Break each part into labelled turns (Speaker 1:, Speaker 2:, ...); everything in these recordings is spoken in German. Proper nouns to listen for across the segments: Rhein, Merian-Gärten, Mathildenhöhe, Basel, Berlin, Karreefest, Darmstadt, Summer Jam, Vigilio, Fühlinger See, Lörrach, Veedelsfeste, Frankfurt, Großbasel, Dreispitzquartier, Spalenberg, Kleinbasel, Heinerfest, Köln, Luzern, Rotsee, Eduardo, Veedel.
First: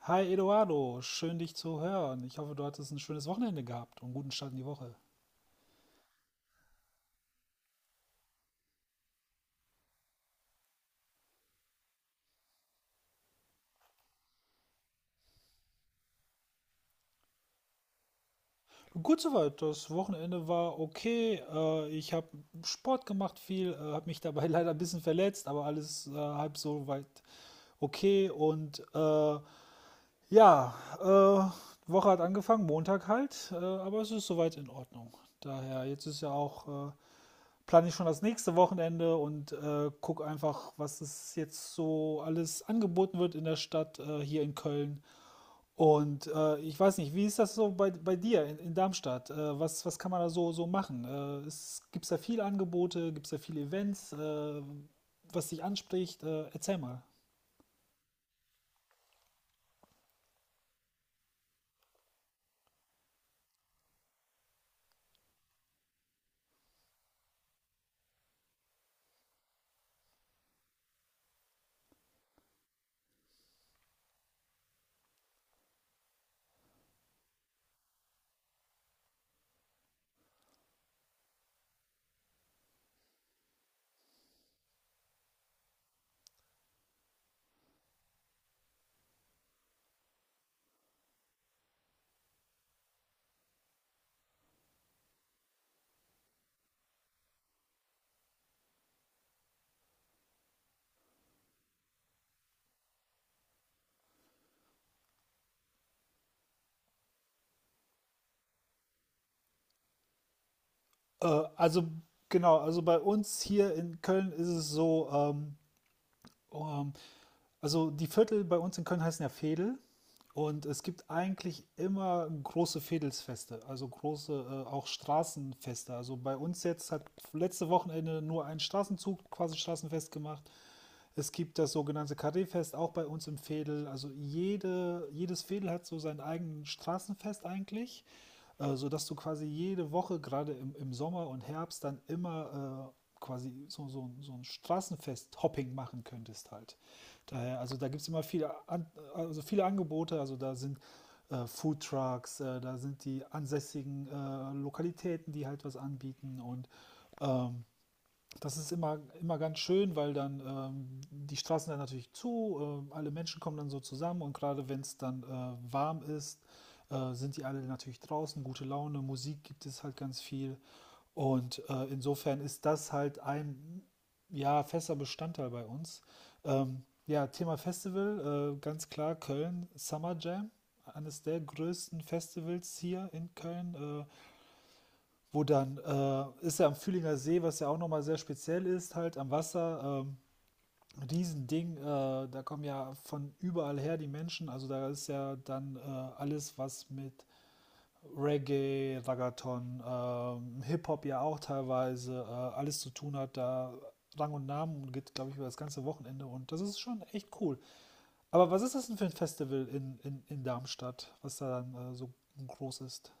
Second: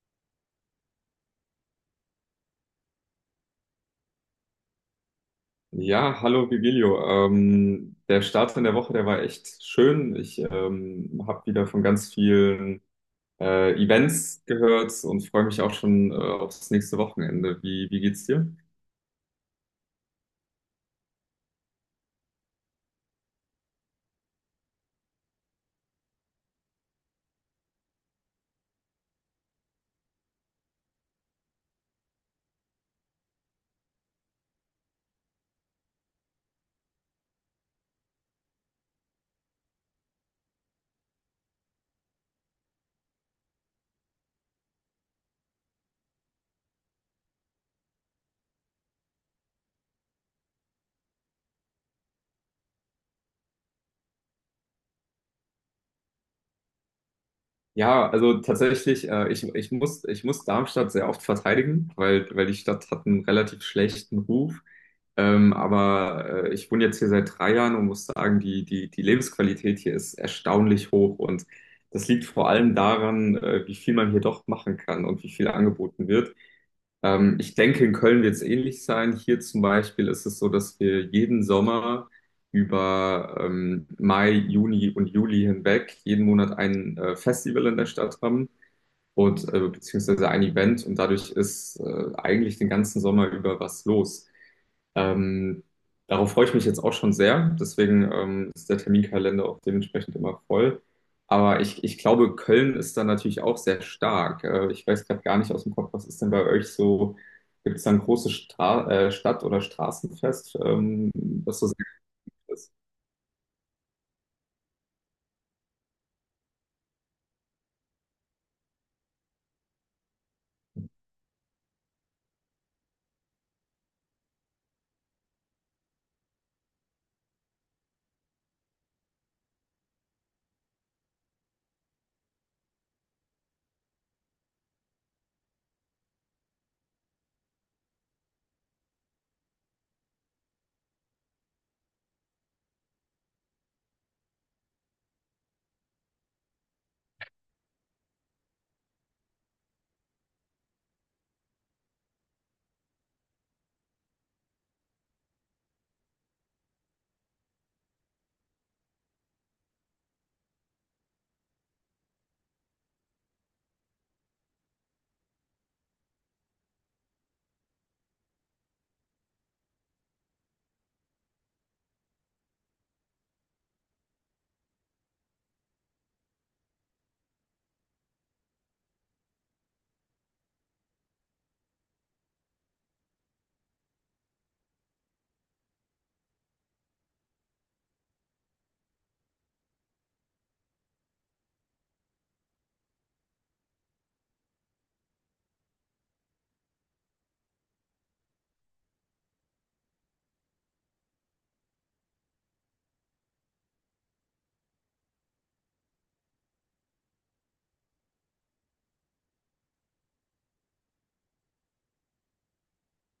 Speaker 1: Hi Eduardo, schön dich zu hören. Ich hoffe, du hattest ein schönes Wochenende gehabt und einen guten Start in die Woche.
Speaker 2: Ja, hallo Vigilio. Der Start in der Woche, der war echt schön. Ich habe wieder von ganz vielen Events gehört und freue mich auch schon aufs nächste Wochenende. Wie geht's dir?
Speaker 1: Gut soweit, das Wochenende war okay. Ich habe Sport gemacht viel, habe mich dabei leider ein bisschen verletzt, aber alles halb so weit okay. Ja, Woche hat angefangen, Montag halt, aber es ist soweit in Ordnung. Daher, jetzt ist ja auch plane ich schon das nächste Wochenende und gucke einfach, was es jetzt so alles angeboten wird in der Stadt hier in Köln. Und ich weiß nicht, wie ist das so bei dir in Darmstadt? Was kann man da so machen? Es, gibt es da viele Angebote? Gibt es da viele Events? Was dich anspricht? Erzähl mal.
Speaker 2: Ja, also tatsächlich, ich muss Darmstadt sehr oft verteidigen, weil die Stadt hat einen relativ schlechten Ruf. Aber ich wohne jetzt hier seit 3 Jahren und muss sagen, die Lebensqualität hier ist erstaunlich hoch. Und das liegt vor allem daran, wie viel man hier doch machen kann und wie viel angeboten wird. Ich denke, in Köln wird es ähnlich sein. Hier zum Beispiel ist es so, dass wir jeden Sommer über Mai, Juni und Juli hinweg jeden Monat ein Festival in der Stadt haben und beziehungsweise ein Event, und dadurch ist eigentlich den ganzen Sommer über was los. Ähm, Darauf freue ich mich jetzt auch schon sehr. Deswegen ist der Terminkalender auch dementsprechend immer voll. Aber ich glaube, Köln ist da natürlich auch sehr stark. Ich weiß gerade gar nicht aus dem Kopf, was ist denn bei euch so? Gibt es da ein großes Stra Stadt- oder Straßenfest,
Speaker 1: Äh,
Speaker 2: was so
Speaker 1: also
Speaker 2: sehr
Speaker 1: genau,
Speaker 2: ist?
Speaker 1: also bei uns hier in Köln ist es so, ähm, also die Viertel bei uns in Köln heißen ja Veedel und es gibt eigentlich immer große Veedelsfeste, also große auch Straßenfeste. Also bei uns jetzt hat letzte Wochenende nur ein Straßenzug quasi Straßenfest gemacht. Es gibt das sogenannte Karreefest auch bei uns im Veedel. Also jedes Veedel hat so sein eigenes Straßenfest eigentlich, sodass du quasi jede Woche, gerade im Sommer und Herbst, dann immer quasi so ein Straßenfest-Hopping machen könntest halt. Daher, also da gibt es immer viele, An also viele Angebote. Also da sind Foodtrucks, da sind die ansässigen Lokalitäten, die halt was anbieten und das ist immer ganz schön, weil dann die Straßen dann natürlich zu, alle Menschen kommen dann so zusammen und gerade wenn es dann warm ist, sind die alle natürlich draußen, gute Laune, Musik gibt es halt ganz viel und insofern ist das halt ein ja, fester Bestandteil bei uns. Ja, Thema Festival, ganz klar Köln, Summer Jam, eines der größten Festivals hier in Köln. Wo dann ist ja am Fühlinger See, was ja auch nochmal sehr speziell ist, halt am Wasser, ein Riesending, da kommen ja von überall her die Menschen, also da ist ja dann alles, was mit Reggae, Raggaeton, Hip-Hop ja auch teilweise, alles zu tun hat, da Rang und Namen und geht, glaube ich, über das ganze Wochenende und das ist schon echt cool. Aber was ist das denn für ein Festival in Darmstadt, was da dann so groß ist?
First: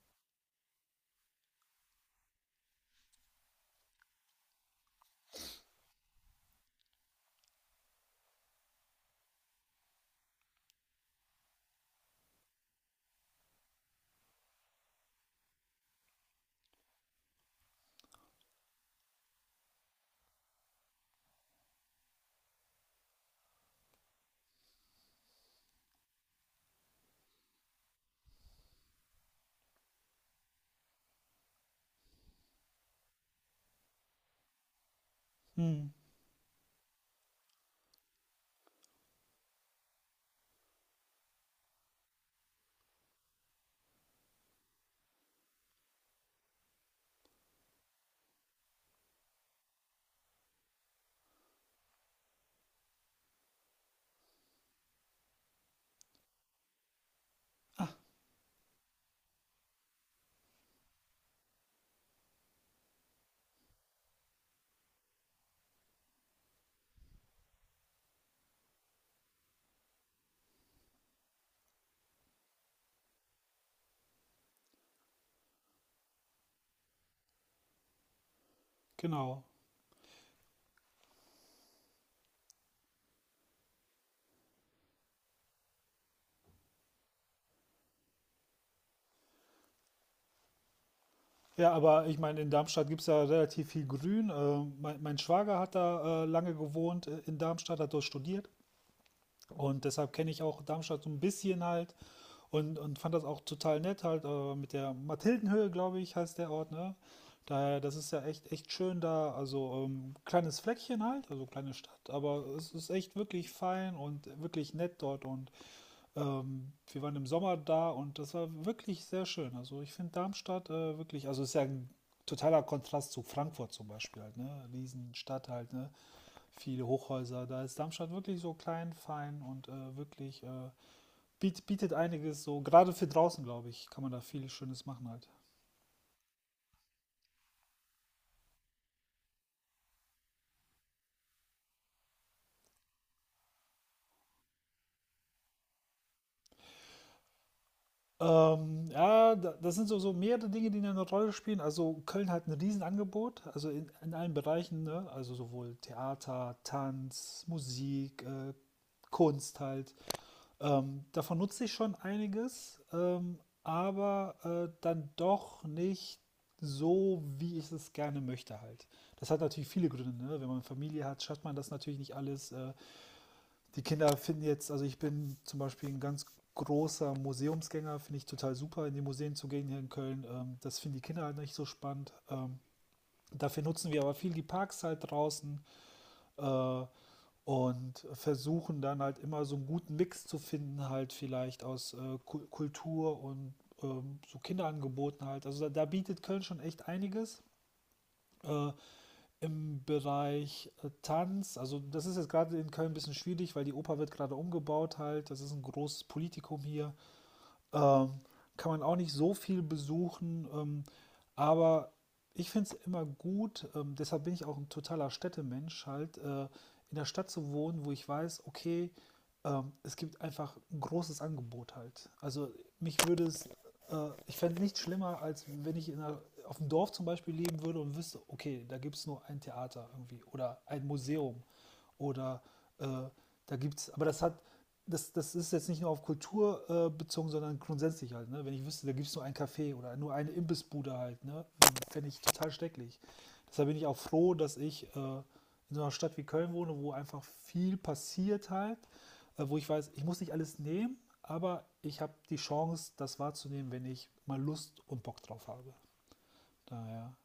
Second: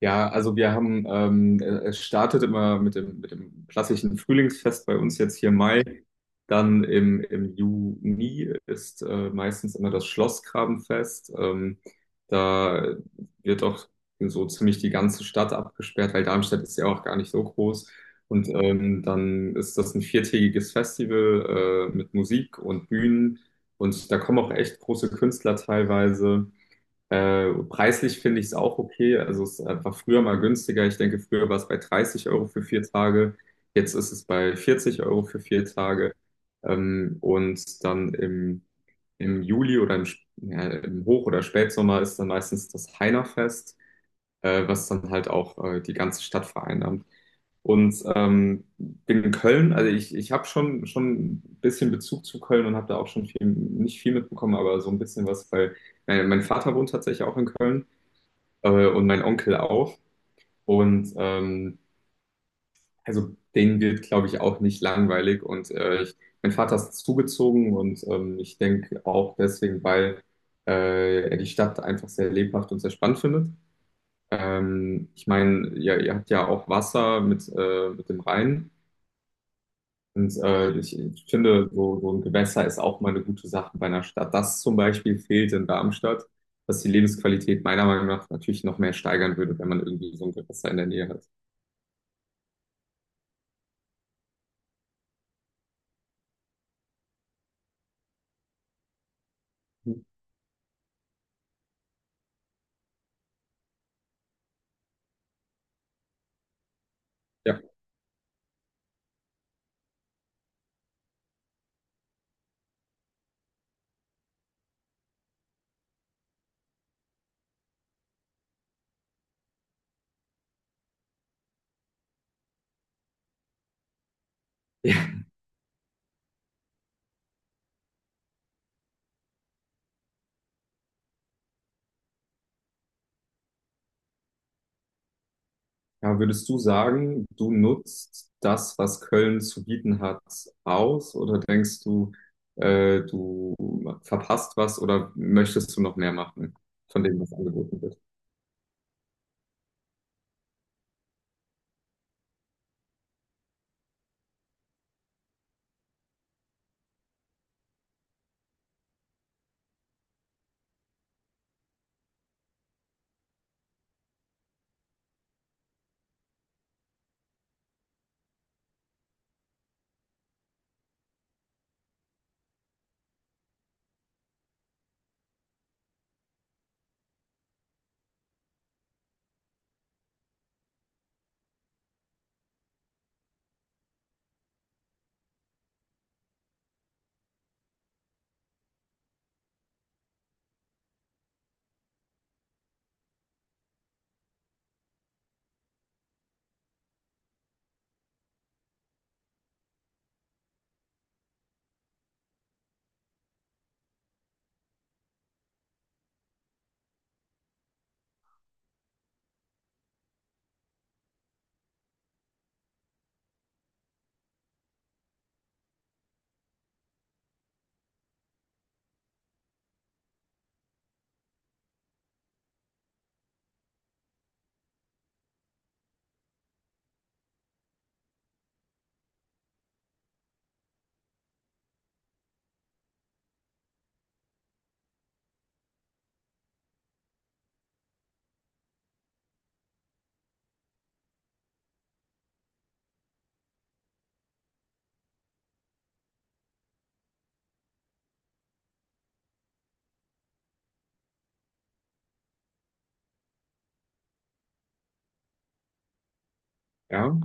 Speaker 2: Ja, also es startet immer mit dem klassischen Frühlingsfest bei uns jetzt hier im Mai. Dann im Juni ist meistens immer das Schlossgrabenfest. Da wird auch so ziemlich die ganze Stadt abgesperrt, weil Darmstadt ist ja auch gar nicht so groß. Und dann ist das ein viertägiges Festival mit Musik und Bühnen. Und da kommen auch echt große Künstler teilweise. Preislich finde ich es auch okay. Also es war früher mal günstiger. Ich denke, früher war es bei 30 € für 4 Tage. Jetzt ist es bei 40 € für vier
Speaker 1: Hm.
Speaker 2: Tage. Und dann im Juli oder im Hoch- oder Spätsommer ist dann meistens das Heinerfest, was dann halt auch die ganze Stadt vereinnahmt. Und bin in Köln, also ich habe schon, schon ein bisschen Bezug zu Köln und habe da auch schon viel, nicht viel mitbekommen, aber so ein bisschen was, weil mein Vater wohnt tatsächlich auch in Köln
Speaker 1: Ah,
Speaker 2: und mein Onkel auch. Und also denen wird, glaube ich, auch nicht langweilig. Und mein Vater ist zugezogen, und ich denke auch deswegen, weil er die Stadt einfach sehr lebhaft und sehr spannend findet. Ich meine, ihr habt ja auch Wasser mit, mit dem Rhein.
Speaker 1: genau.
Speaker 2: Und ich finde, so ein Gewässer ist auch mal eine gute Sache bei einer Stadt. Das zum Beispiel fehlt in Darmstadt, was die Lebensqualität meiner Meinung nach natürlich noch mehr steigern würde, wenn man irgendwie so ein Gewässer in der Nähe hat.
Speaker 1: Ja, aber ich meine, in Darmstadt gibt es ja relativ viel Grün. Mein Schwager hat da lange gewohnt in Darmstadt, hat dort studiert. Und deshalb kenne ich auch Darmstadt so ein bisschen halt und fand das auch total nett halt mit der Mathildenhöhe, glaube ich, heißt der Ort, ne?
Speaker 2: Ja.
Speaker 1: Daher, das ist ja echt, echt schön da. Also kleines Fleckchen halt, also kleine Stadt, aber es ist echt wirklich fein und wirklich nett dort und wir waren im Sommer da und das war wirklich sehr schön. Also ich finde Darmstadt wirklich, also ist ja ein totaler Kontrast zu Frankfurt zum Beispiel halt, ne? Riesenstadt halt, ne? Viele Hochhäuser. Da ist Darmstadt wirklich so klein, fein und wirklich bietet einiges so, gerade für draußen, glaube ich, kann man da viel Schönes machen halt.
Speaker 2: Ja, würdest du sagen, du nutzt das, was Köln zu bieten hat, aus? Oder denkst du, du verpasst was, oder möchtest du noch mehr machen von dem, was angeboten wird?
Speaker 1: Ja, das sind so, so mehrere Dinge, die eine Rolle spielen. Also Köln hat ein Riesenangebot, also in allen Bereichen, ne? Also sowohl Theater, Tanz, Musik, Kunst halt. Davon nutze ich schon einiges, aber dann doch nicht so, wie ich es gerne möchte halt. Das hat natürlich viele Gründe. Ne? Wenn man Familie hat, schafft man das natürlich nicht alles. Die Kinder finden jetzt, also ich bin zum Beispiel ein ganz großer Museumsgänger, finde ich total super, in die Museen zu gehen hier in Köln. Das finden die Kinder halt nicht so spannend. Dafür nutzen wir aber viel die Parks halt draußen. Äh, und versuchen dann halt immer so einen guten Mix zu finden, halt vielleicht aus Kultur und so Kinderangeboten halt. Also da bietet Köln schon echt einiges. Äh, Im Bereich Tanz, also das ist jetzt gerade in Köln ein bisschen schwierig, weil die Oper wird gerade umgebaut halt. Das ist ein großes Politikum hier. Ähm, kann man auch nicht so viel besuchen, aber ich finde es immer gut, deshalb bin ich auch ein totaler Städtemensch, halt in der Stadt zu wohnen, wo ich weiß, okay, es gibt einfach ein großes Angebot halt. Also mich würde es, ich fände es nicht schlimmer, als wenn ich auf dem Dorf zum Beispiel leben würde und wüsste, okay, da gibt es nur ein Theater irgendwie oder ein Museum oder äh, da gibt es, aber das hat, das, das ist jetzt nicht nur auf Kultur bezogen, sondern grundsätzlich halt. Ne? Wenn ich wüsste, da gibt es nur ein Café oder nur eine Imbissbude halt, ne? Fände ich total schrecklich. Deshalb bin ich auch froh, dass ich in so einer Stadt wie Köln wohne, wo einfach viel passiert halt, wo ich weiß, ich muss nicht alles nehmen, aber ich habe die Chance, das wahrzunehmen, wenn ich mal Lust und Bock drauf habe. Daher.
Speaker 2: Ja.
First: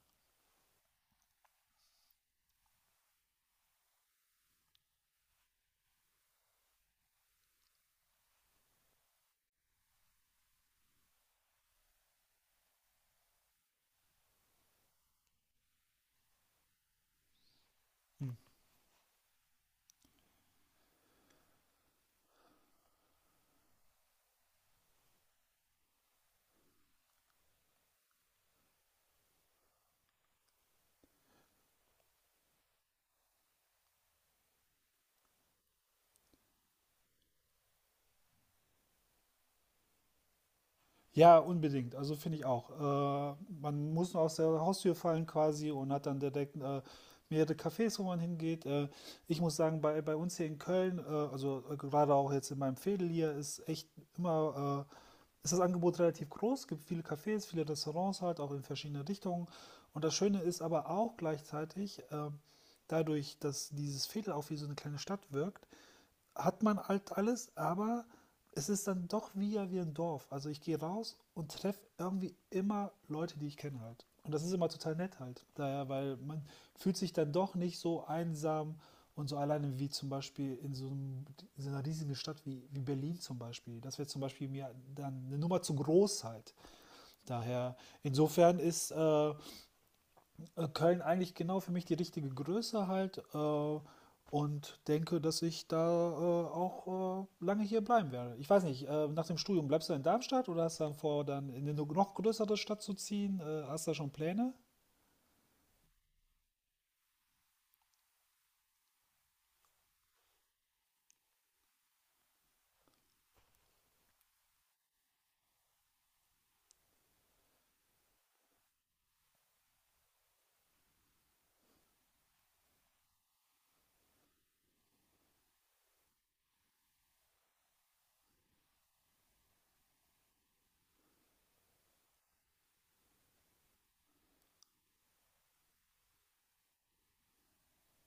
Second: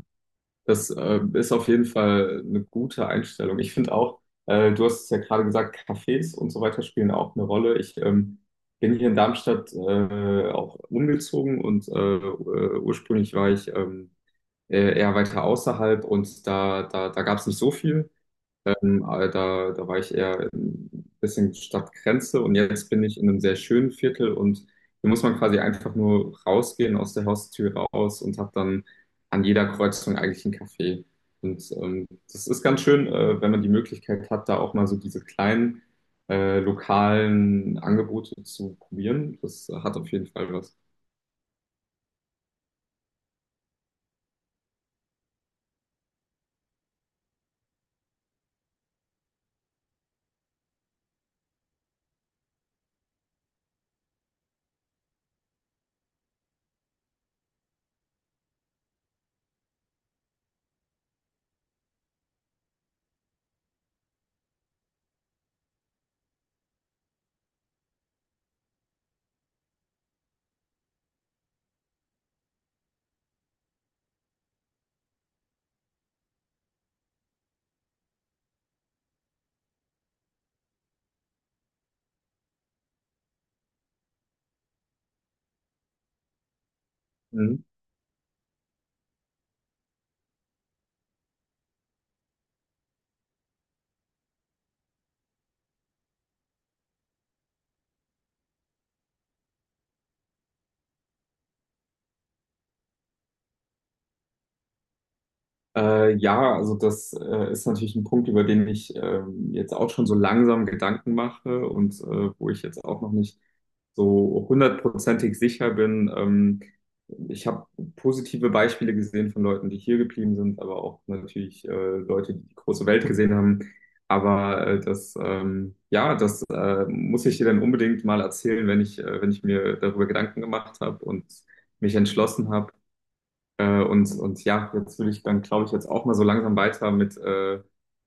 Speaker 2: Das ist auf jeden Fall eine gute Einstellung. Ich finde auch, du hast es ja gerade gesagt, Cafés und so weiter spielen auch eine Rolle. Ich bin hier in Darmstadt auch umgezogen, und ursprünglich war ich eher weiter außerhalb, und da gab es nicht so viel.
Speaker 1: Mhm.
Speaker 2: Aber da war ich eher ein bisschen Stadtgrenze, und jetzt bin ich in einem sehr schönen Viertel, und hier muss man quasi einfach nur rausgehen, aus der Haustür raus, und hat dann an jeder Kreuzung eigentlich einen Café. Und das ist ganz schön, wenn man die Möglichkeit hat, da auch mal so diese kleinen lokalen Angebote zu probieren. Das hat auf jeden Fall was.
Speaker 1: Ja, unbedingt. Also finde ich auch. Äh, man muss nur aus der Haustür fallen quasi und hat dann direkt mehrere Cafés, wo man hingeht. Ich muss sagen, bei uns hier in Köln, gerade auch jetzt in meinem Veedel hier, ist echt ist das Angebot relativ groß. Es gibt viele Cafés, viele Restaurants halt, auch in verschiedene Richtungen. Und das Schöne ist aber auch gleichzeitig, dadurch, dass dieses Veedel auch wie so eine kleine Stadt wirkt, hat man halt alles, aber es ist dann doch wie, ja, wie ein Dorf. Also ich gehe raus und treffe irgendwie immer Leute, die ich kenne halt. Und das ist immer total nett halt. Daher, weil man fühlt sich dann doch nicht so einsam und so alleine wie zum Beispiel in in so einer riesigen Stadt wie Berlin zum Beispiel. Das wäre zum Beispiel mir dann eine Nummer zu groß halt.
Speaker 2: Mhm.
Speaker 1: Daher, insofern ist Köln eigentlich genau für mich die richtige Größe halt und denke, dass ich da auch lange hier bleiben werde. Ich weiß nicht, nach dem Studium bleibst du in Darmstadt oder hast du dann vor, dann in eine noch größere Stadt zu ziehen? Hast du da schon Pläne?
Speaker 2: Ja, also das ist natürlich ein Punkt, über den ich jetzt auch schon so langsam Gedanken mache, und wo ich jetzt auch noch nicht so hundertprozentig sicher bin. Ich habe positive Beispiele gesehen von Leuten, die hier geblieben sind, aber auch natürlich Leute, die die große Welt gesehen haben. Aber ja, das muss ich dir dann unbedingt mal erzählen, wenn ich, wenn ich mir darüber Gedanken gemacht habe und mich entschlossen habe. Und ja, jetzt will ich dann, glaube ich, jetzt auch mal so langsam weiter mit, äh,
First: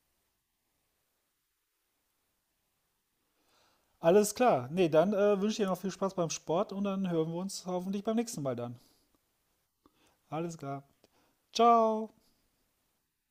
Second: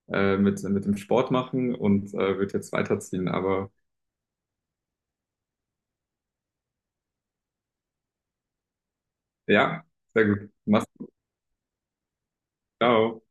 Speaker 2: äh, mit, mit dem Sport machen und wird jetzt weiterziehen. Aber
Speaker 1: Alles klar. Nee, dann wünsche ich dir noch viel Spaß beim Sport und dann hören wir uns hoffentlich beim nächsten Mal dann.
Speaker 2: ja, sehr gut.
Speaker 1: Alles klar.
Speaker 2: Mach's gut.
Speaker 1: Ciao.
Speaker 2: Ciao.